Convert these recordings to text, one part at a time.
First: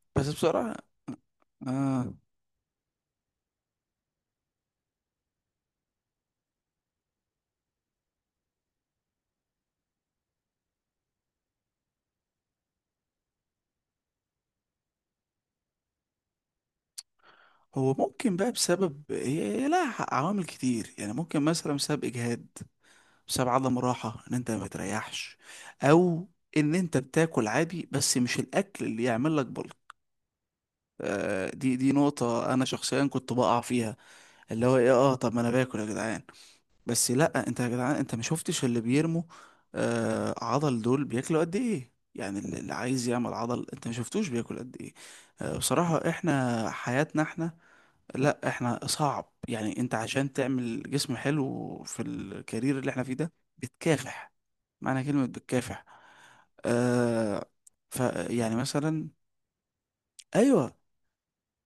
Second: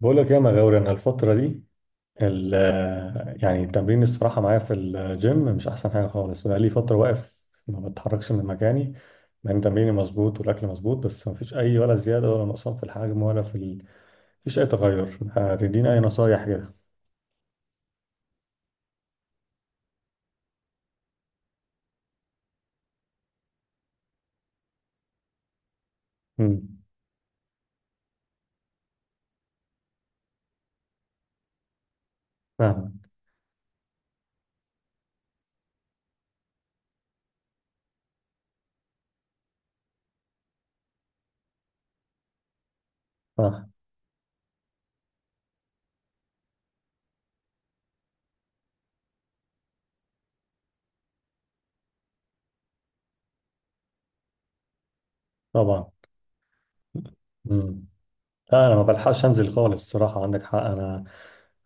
بقول لك بس إيه يا بصراحة. مغاوري، انا الفتره دي آه. ال- يعني التمرين الصراحه معايا في الجيم مش احسن حاجه خالص. بقى لي فتره واقف ما بتحركش من مكاني مع ان تمريني مظبوط والاكل مظبوط، بس ما فيش اي ولا زياده ولا نقصان في الحجم ولا في فيش اي تغير. هتديني اي نصايح كده؟ هو ممكن بقى بسبب هي لها عوامل كتير، يعني ممكن مثلا بسبب إجهاد، بسبب عدم راحة إن أنت ما بتريحش، أو إن امم أنت بتاكل عادي بس مش الأكل اللي يعمل لك بلك. دي نقطة أنا فاهم. شخصيا كنت بقع فيها، اللي هو إيه، طب ما أنا باكل يا جدعان. بس لأ، أنت يا جدعان أنت ما شفتش اللي بيرموا عضل دول بياكلوا قد إيه. يعني اللي عايز يعمل عضل صح. أنت ما شفتوش بياكل قد إيه. بصراحة إحنا حياتنا إحنا، لا احنا صعب، يعني انت عشان تعمل جسم حلو في الكارير اللي احنا فيه ده بتكافح معنى كلمة بتكافح. طبعا. آه. امم ف يعني لا انا ما مثلا. بلحقش انزل خالص الصراحه، عندك حق. ايوه. انا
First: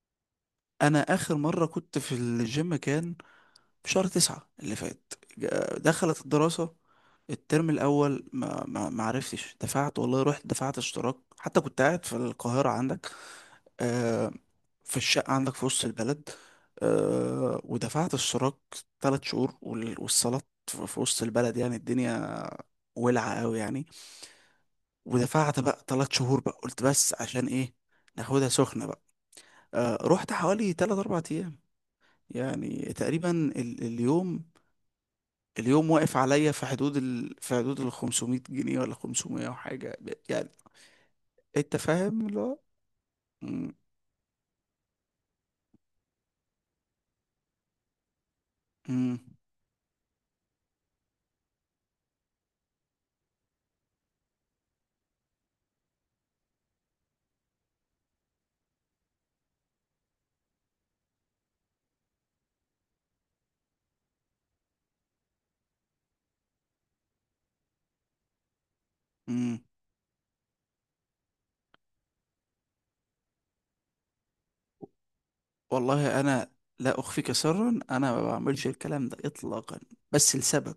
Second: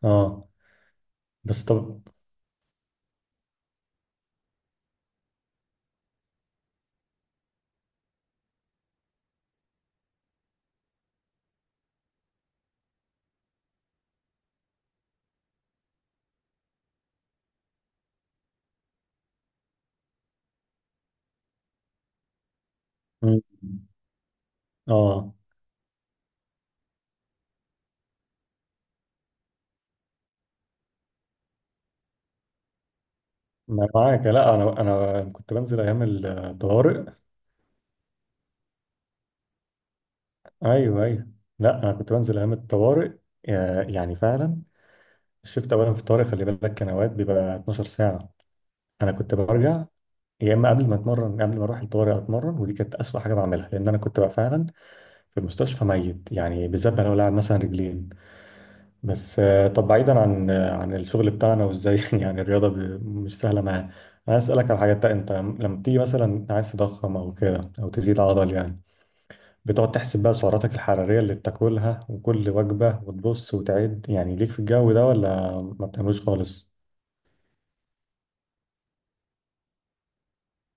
اه. انا اخر بس مرة كنت طب. في الجيم كان في شهر تسعة اللي فات، دخلت الدراسة. الترم الاول ما عرفتش دفعت، والله رحت دفعت اشتراك، حتى كنت قاعد في القاهرة عندك، آه، في الشقة عندك في وسط البلد. ودفعت اشتراك تلات شهور، والصالات في وسط البلد يعني الدنيا مم. ولعة قوي يعني. اه. ودفعت بقى تلات شهور، بقى قلت بس عشان ايه ناخدها سخنة بقى. رحت حوالي تلات أربع أيام، يعني تقريبا ما معاك؟ اليوم. لا انا كنت بنزل اليوم ايام واقف عليا في حدود الطوارئ. ال في حدود ال 500 جنيه ولا 500 وحاجة يعني. ايوه ايوه. انت لا انا كنت فاهم بنزل اللي ايام هو. الطوارئ، مم، يعني فعلا اولا في الطوارئ، خلي بالك كان اوقات بيبقى 12 ساعه. انا كنت برجع، يا اما قبل ما اتمرن قبل ما اروح الطوارئ اتمرن، ودي كانت اسوأ حاجه بعملها لان انا كنت بقى فعلا في المستشفى ميت، يعني بالذات بقى لو لاعب مثلا رجلين. بس طب بعيدا عن عن الشغل بتاعنا وازاي يعني الرياضه مش سهله معايا. انا اسالك على حاجه، انت لما بتيجي مثلا عايز تضخم او كده او تزيد عضل يعني، مم. بتقعد تحسب بقى سعراتك الحرارية اللي بتاكلها وكل وجبة وتبص وتعد يعني ليك في الجو ده، ولا ما والله بتعملوش انا، خالص؟ لا اخفيك سرا، انا ما بعملش الكلام ده اطلاقا، بس لسبب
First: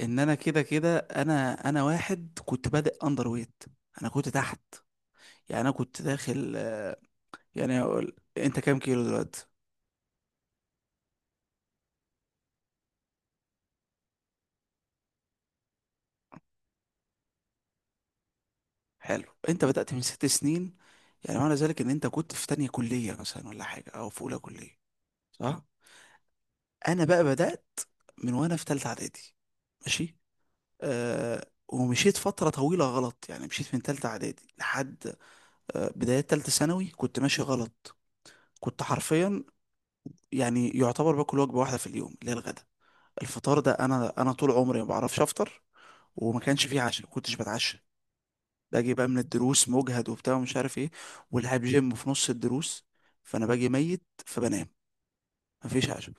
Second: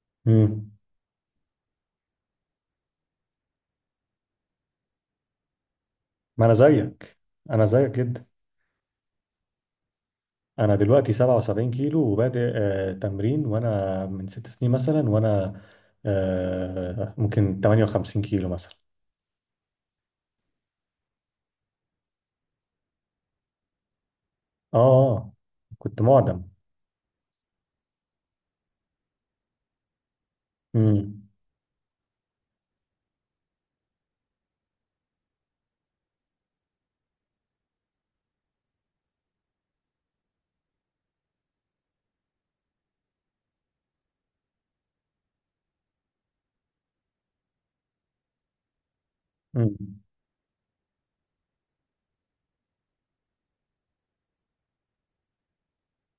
ان انا كده امم. كده انا واحد كنت بادئ اندر ويت. انا كنت تحت، يعني انا كنت ما انا داخل. زيك، انا يعني زيك اقول جدا. انت كام كيلو دلوقتي؟ انا دلوقتي 77 كيلو وبادئ آه تمرين، وانا من 6 سنين مثلا وانا آه ممكن 58 كيلو مثلا. حلو، انت بدأت من ست سنين، يعني معنى ذلك ان انت كنت في تانية كلية مثلا ولا حاجة او في اولى اه كلية؟ صح. كنت معدم. انا بقى بدأت من وانا في تالتة اعدادي. ماشي. امم. ومشيت فترة طويلة غلط، يعني مشيت من تالتة اعدادي لحد بداية تالتة ثانوي كنت ماشي غلط. كنت حرفيا، يعني يعتبر باكل وجبة واحدة في اليوم اللي هي الغدا. الفطار ده أنا طول عمري ما بعرفش أفطر، وما كانش فيه عشاء، ما كنتش بتعشى. باجي بقى من الدروس امم. مجهد وبتاع ومش عارف إيه، والعب جيم في نص الدروس، فأنا باجي ميت فبنام، مفيش عشاء.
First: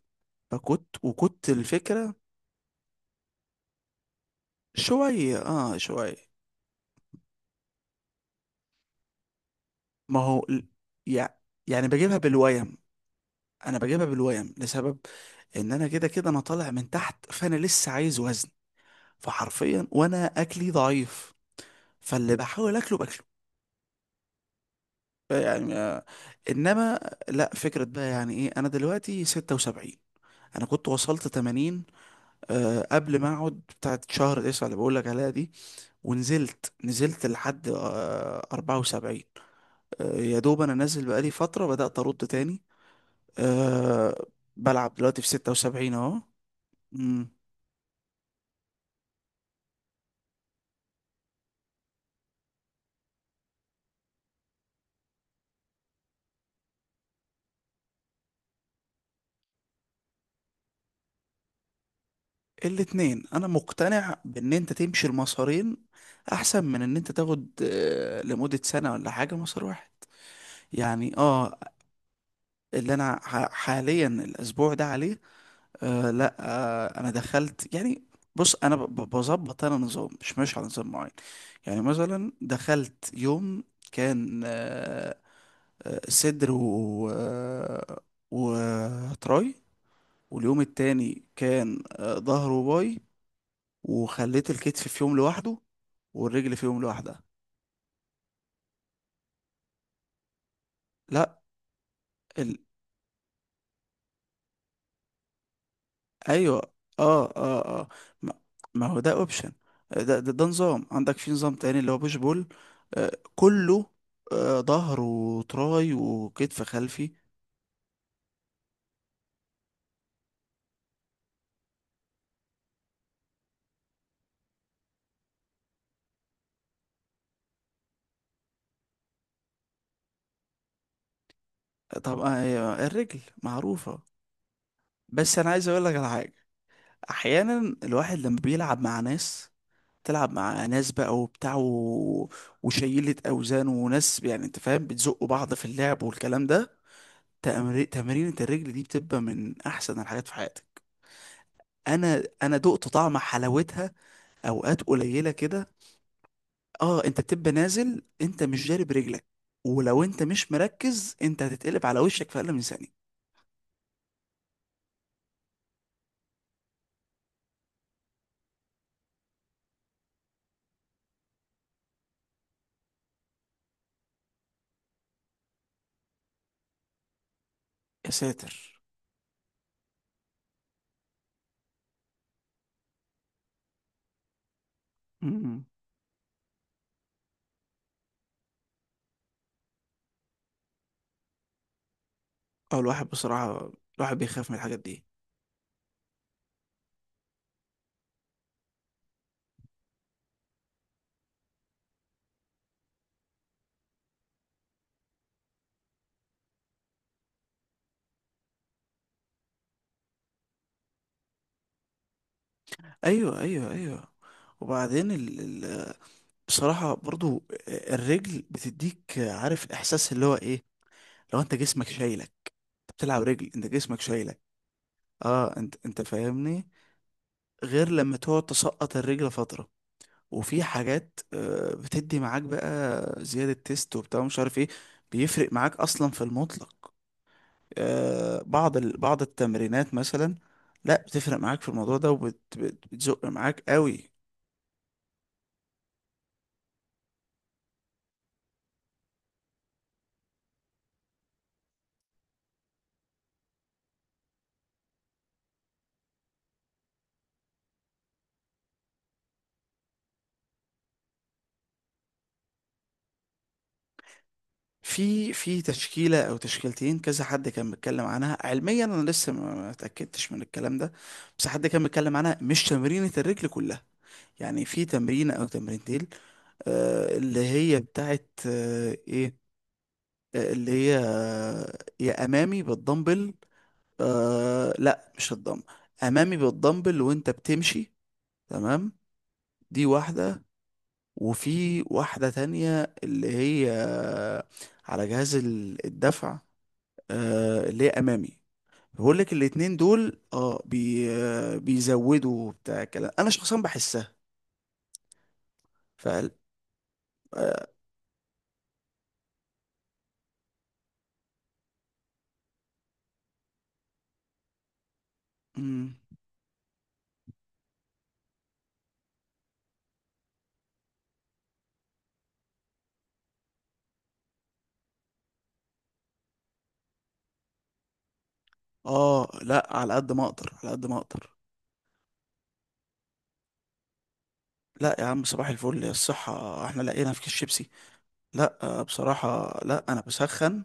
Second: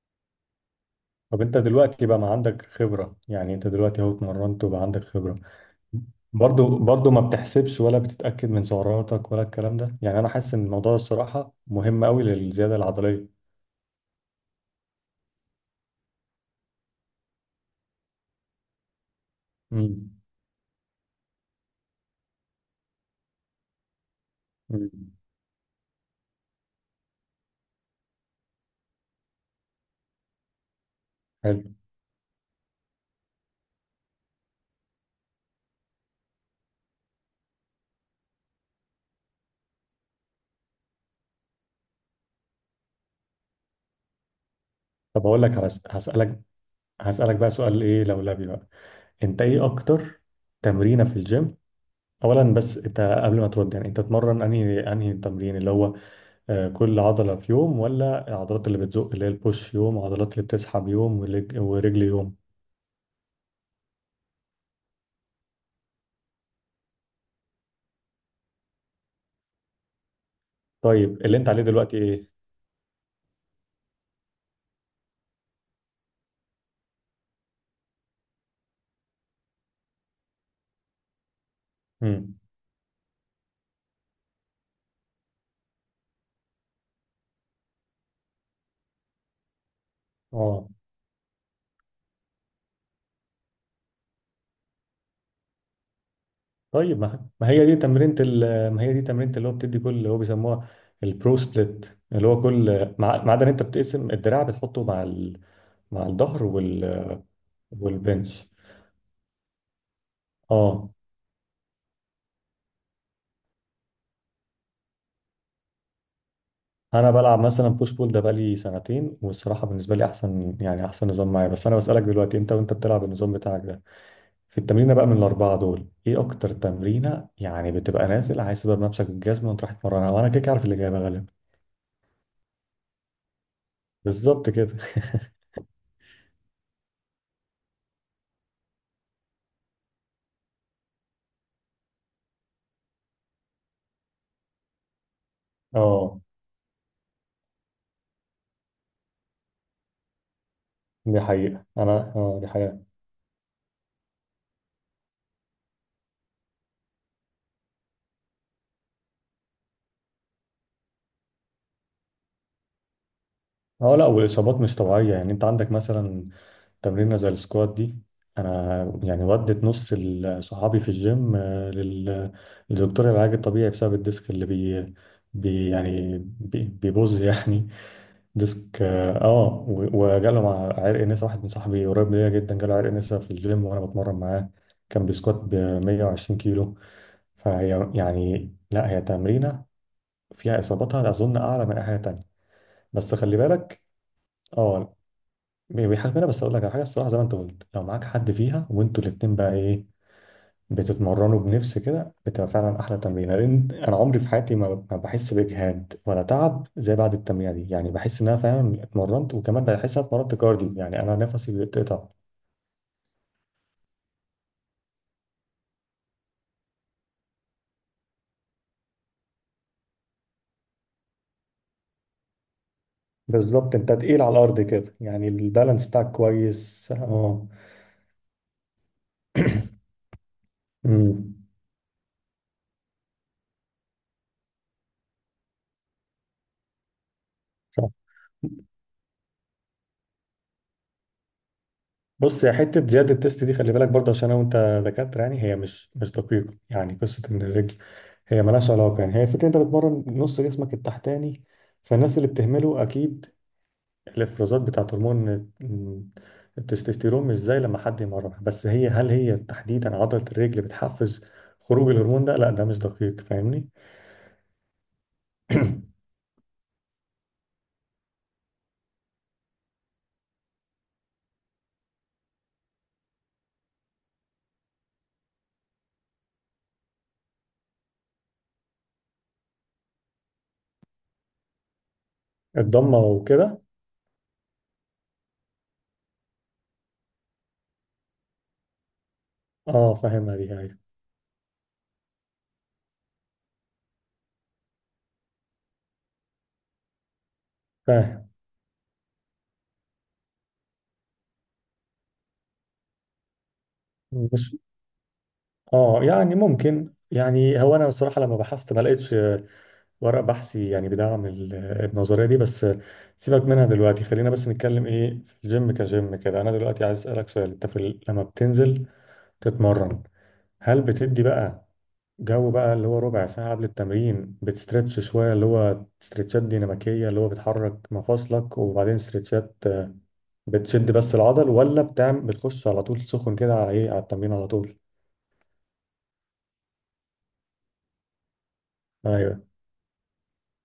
فكنت طب وكنت انت دلوقتي الفكرة. بقى ما عندك خبرة، يعني انت دلوقتي اهو اتمرنت وبقى عندك شوية خبرة، شوية. برضو برضو ما بتحسبش ولا بتتأكد من سعراتك ولا الكلام ده؟ يعني ما انا هو حاسس ان ال- الموضوع ده يع- الصراحة يعني مهم بجيبها قوي للزيادة بالويم. العضلية. أنا بجيبها بالويم لسبب إن أنا كده كده أنا طالع من تحت، فأنا لسه عايز وزن، فحرفيا امم. وانا اكلي ضعيف فاللي بحاول اكله باكله. أمم. يعني انما، لا فكرة بقى يعني ايه، انا دلوقتي 76، انا كنت وصلت حلو. 80 قبل ما اقعد بتاعت شهر 9 اللي بقول لك عليها دي، ونزلت نزلت لحد 74. يا دوب انا نازل بقالي فترة بدأت ارد تاني. آه، بلعب دلوقتي طب في اقول لك على 76 اهو. هسألك، هسألك بقى سؤال ايه لولبي بقى. انت ايه اكتر تمرينة في الجيم؟ اولا بس انت قبل ما تودي، يعني انت تتمرن انهي تمرين اللي هو كل عضلة في يوم، ولا العضلات اللي بتزق اللي هي البوش يوم وعضلات اللي بتسحب يوم ورجل يوم؟ الاتنين، انا مقتنع بان انت تمشي المسارين احسن من ان انت تاخد لمدة سنة ولا حاجة مسار واحد يعني. طيب اللي انت اه. عليه دلوقتي ايه؟ اللي انا حاليا الاسبوع ده عليه، آه لا آه انا دخلت يعني. بص انا بظبط انا نظام، مش ماشي على نظام معين. يعني مثلا امم. دخلت يوم كان صدر و آه، وتراي، واليوم اه. التاني كان ظهر وباي، وخليت الكتف في يوم لوحده، والرجل فيهم طيب لوحدها. ما هي دي تمرينة ما هي دي تمرينة اللي هو بتدي كل اللي هو بيسموها البرو لا. سبليت، اللي هو ال... كل ما عدا ان انت بتقسم الدراع بتحطه مع مع الظهر ايوه اه اه اه. ما, والبنش. ما هو ده اوبشن، ده نظام، اه. عندك في نظام تاني اللي هو بوش بول. كله. ظهر وتراي وكتف خلفي. انا بلعب مثلا بوش بول ده بقالي سنتين، والصراحة بالنسبة لي احسن، يعني احسن نظام معايا. بس انا بسألك دلوقتي انت وانت بتلعب النظام بتاعك ده، في التمرينة بقى من الاربعة دول ايه اكتر تمرينة، يعني بتبقى نازل عايز تضرب نفسك بالجزمة وتروح تتمرنها؟ وانا كده كده عارف الاجابة غالبا. طبعا. الرجل معروفة. بالظبط كده بس انا عايز اقول لك على حاجة، احيانا الواحد لما بيلعب مع ناس، تلعب مع ناس بقى وبتاع وشيلة اوزان وناس، يعني انت فاهم بتزقوا بعض في اللعب اه والكلام ده. تمرينة الرجل دي بتبقى من احسن الحاجات في حياتك. دي حقيقة، أنا انا اه دي انا دقت حقيقة. طعم حلاوتها اوقات قليله كده. اه، انت بتبقى نازل انت مش جارب رجلك، ولو انت مش مركز انت هتتقلب على وشك في اقل من ثانيه. اه لا، والاصابات مش طبيعيه. يعني انت عندك مثلا تمرينه زي السكوات دي، انا يعني ودت نص صحابي في الجيم آه، للدكتور العلاج الطبيعي بسبب الديسك اللي بي بيبوظ يعني يا ساتر. ديسك اه وجاله مع عرق نسا، واحد من صاحبي قريب ليا جدا جاله عرق نسا في الجيم وانا بتمرن معاه. كان بيسكوات ب امم. 120 كيلو. فهي يعني لا، هي تمرينه فيها اصاباتها اظن اعلى من اي حاجه تانيه. اه، الواحد بس خلي بصراحه بالك. الواحد بيخاف من الحاجات اه. دي. بيحاسبنا. بس اقول لك على حاجه الصراحه، زي ما انت قلت، لو معاك حد فيها وانتوا الاتنين بقى ايه بتتمرنوا بنفس كده، بتبقى فعلا احلى تمرين، لان انا عمري في حياتي ما بحس باجهاد ولا تعب زي بعد التمرينه دي، يعني بحس ان انا فعلا اتمرنت، وكمان بحس ان انا اتمرنت كارديو يعني انا نفسي بيتقطع. ايوه ايوه ايوه. وبعدين ال... بصراحه برضو الرجل بتديك، عارف احساس اللي هو ايه، لو انت جسمك شايلك، انت بتلعب رجل انت بالظبط، انت جسمك تقيل على شايلك. الارض كده، يعني اه. انت البالانس انت بتاعك فاهمني، كويس، اه. غير لما تقعد تسقط الرجل فترة، وفي حاجات امم. بتدي معاك بقى زيادة تيست وبتاع مش عارف ايه، بيفرق معاك اصلا في المطلق. صح. بعض بعض التمرينات مثلا، لا، بتفرق معاك في الموضوع ده بص يا حته، زياده وبتزق التست دي معاك خلي بالك برضه قوي. عشان انا وانت دكاتره، يعني هي مش دقيقه. يعني قصه ان الرجل هي ملهاش علاقة، يعني هي الفكرة انت بتمرن نص جسمك التحتاني، فالناس اللي بتهمله اكيد الافرازات بتاعت هرمون ال- التستوستيرون مش زي لما حد يمرنها. بس هي هل هي تحديدا عضلة الرجل بتحفز خروج الهرمون ده؟ لا ده مش دقيق، فاهمني. في تشكيلة او تشكيلتين، كذا حد كان بيتكلم عنها علميا، انا لسه ما اتأكدتش من الكلام ده، بس حد كان بيتكلم عنها مش تمرينة الرجل كلها، يعني في تمرين او تمرينتين، اللي هي بتاعت ايه، اللي هي يا امامي الضمة بالدمبل. وكده. لا مش الدمبل، امامي بالدمبل وانت بتمشي، تمام. دي اه فاهمها واحدة، دي هاي. وفي واحدة تانية اللي هي على جهاز الدفع، اللي هي فاهم. امامي. بقول لك الاتنين دول اه بي آه، بيزودوا بتاع كلام، انا شخصيا بحسها. مش اه، فقال. يعني ممكن، يعني آه, هو انا بصراحة لما بحثت ما لقيتش ورق بحثي يعني بيدعم النظرية دي. بس سيبك منها دلوقتي، خلينا بس نتكلم ايه في الجيم مم. كجيم كده. انا دلوقتي عايز اسألك سؤال، انت في لما بتنزل تتمرن هل بتدي بقى جو بقى اللي هو ربع ساعة قبل التمرين بتسترتش شوية اللي هو استرتشات ديناميكية اللي هو بتحرك مفاصلك، وبعدين اه استرتشات لا، على آه، قد ما اقدر، على قد بتشد ما بس اقدر. العضل، ولا بتعمل بتخش على طول سخن كده على ايه على التمرين على طول؟ لا يا عم صباح الفل الصحة، احنا لقينا في كيس شيبسي. لا، ايوه. بصراحة، لا انا بسخن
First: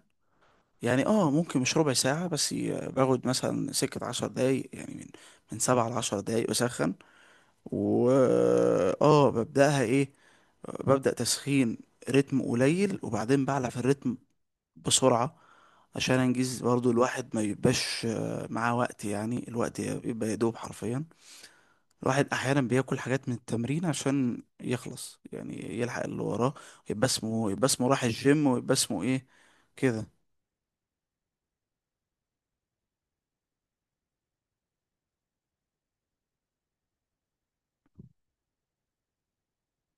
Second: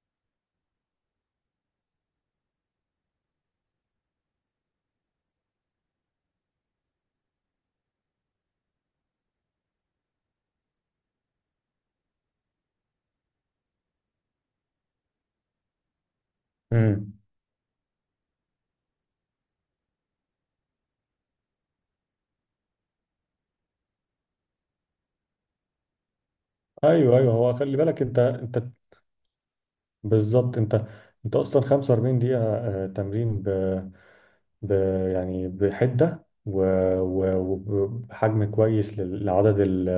يعني، ممكن مش ربع ساعة بس، باخد مثلا سكة عشر دقايق، يعني من من سبعة لعشر دقايق بسخن. و اه ببدأها ايه، ببدأ تسخين رتم قليل، وبعدين بعلى في الرتم بسرعة، عشان انجز برضو امم. الواحد ما يبقاش معاه وقت، يعني الوقت بيبقى يدوب حرفيا. الواحد احيانا بياكل حاجات من التمرين عشان يخلص، يعني يلحق اللي وراه، ايوه ايوه، هو يبقى خلي اسمه بالك راح انت الجيم، انت ويبقى اسمه ايه كده. بالظبط، انت اصلا 45 دقيقة تمرين ب... يعني بحدة و- وبحجم كويس لعدد ال...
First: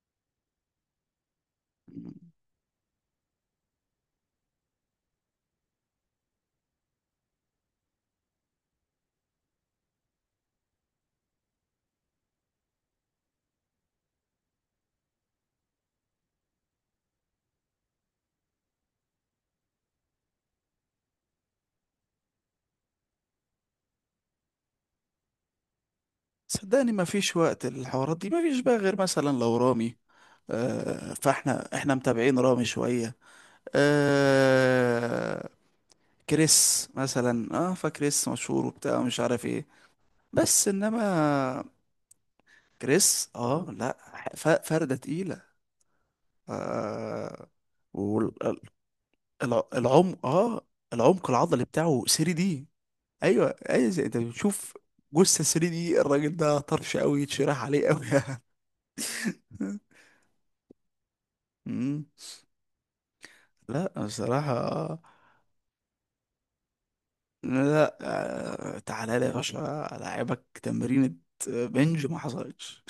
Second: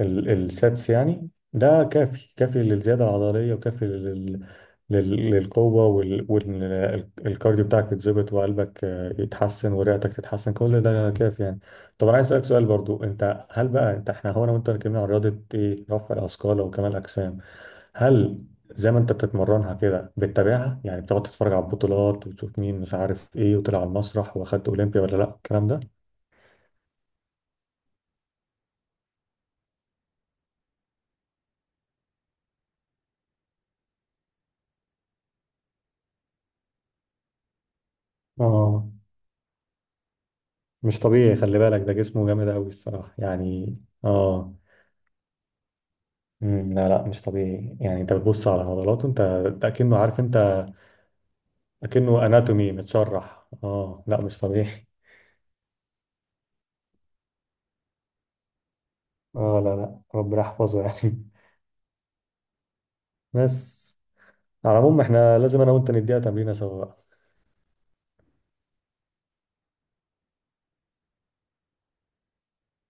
ال... الساتس، يعني ده كافي كافي للزيادة العضلية، وكافي للقوة والكارديو الكارديو بتاعك يتظبط، وقلبك آه، يتحسن ورئتك تتحسن، كل ده كافي يعني. طب انا عايز اسألك سؤال برضو، انت هل بقى انت احنا هو انا وانت اتكلمنا عن رياضة ايه رفع الاثقال وكمال الاجسام، هل زي ما انت بتتمرنها كده بتتابعها يعني بتقعد تتفرج على البطولات وتشوف مين مش عارف ايه وطلع على المسرح واخد اولمبيا ولا لا الكلام ده؟ صدقني ما فيش وقت الحوارات دي، ما فيش بقى غير مثلا لو رامي، فاحنا متابعين رامي شوية. آه كريس مثلا، فكريس مشهور اه وبتاع مش عارف ايه. بس مش طبيعي خلي انما بالك، ده جسمه جامد قوي الصراحه كريس، يعني. لا، اه فردة تقيلة. مم، لا لا مش آه طبيعي، يعني انت بتبص على عضلاته انت، ده اكنه، عارف العمق، انت، العمق العضلي بتاعه اكنه 3 دي. اناتومي متشرح، ايوه ايوه، اه زي انت لا مش بتشوف طبيعي جثه 3 دي، الراجل ده طرش قوي، يتشرح عليه قوي. اه لا لا ربنا يحفظه يعني مم. لا بس على بصراحه. العموم احنا لازم انا وانت نديها تمرينه سوا بقى. لا، تعالى لي يا باشا العبك تمرينة بنج ما حصلتش.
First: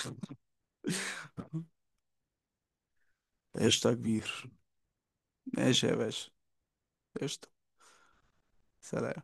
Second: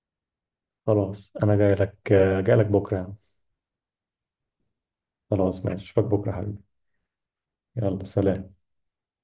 خلاص انا جاي لك، جاي لك بكره يعني. قشطه يا كبير. خلاص ماشي، ماشي يا اشوفك باشا. بكرة حبيبي. قشطه. يلا سلام سلام.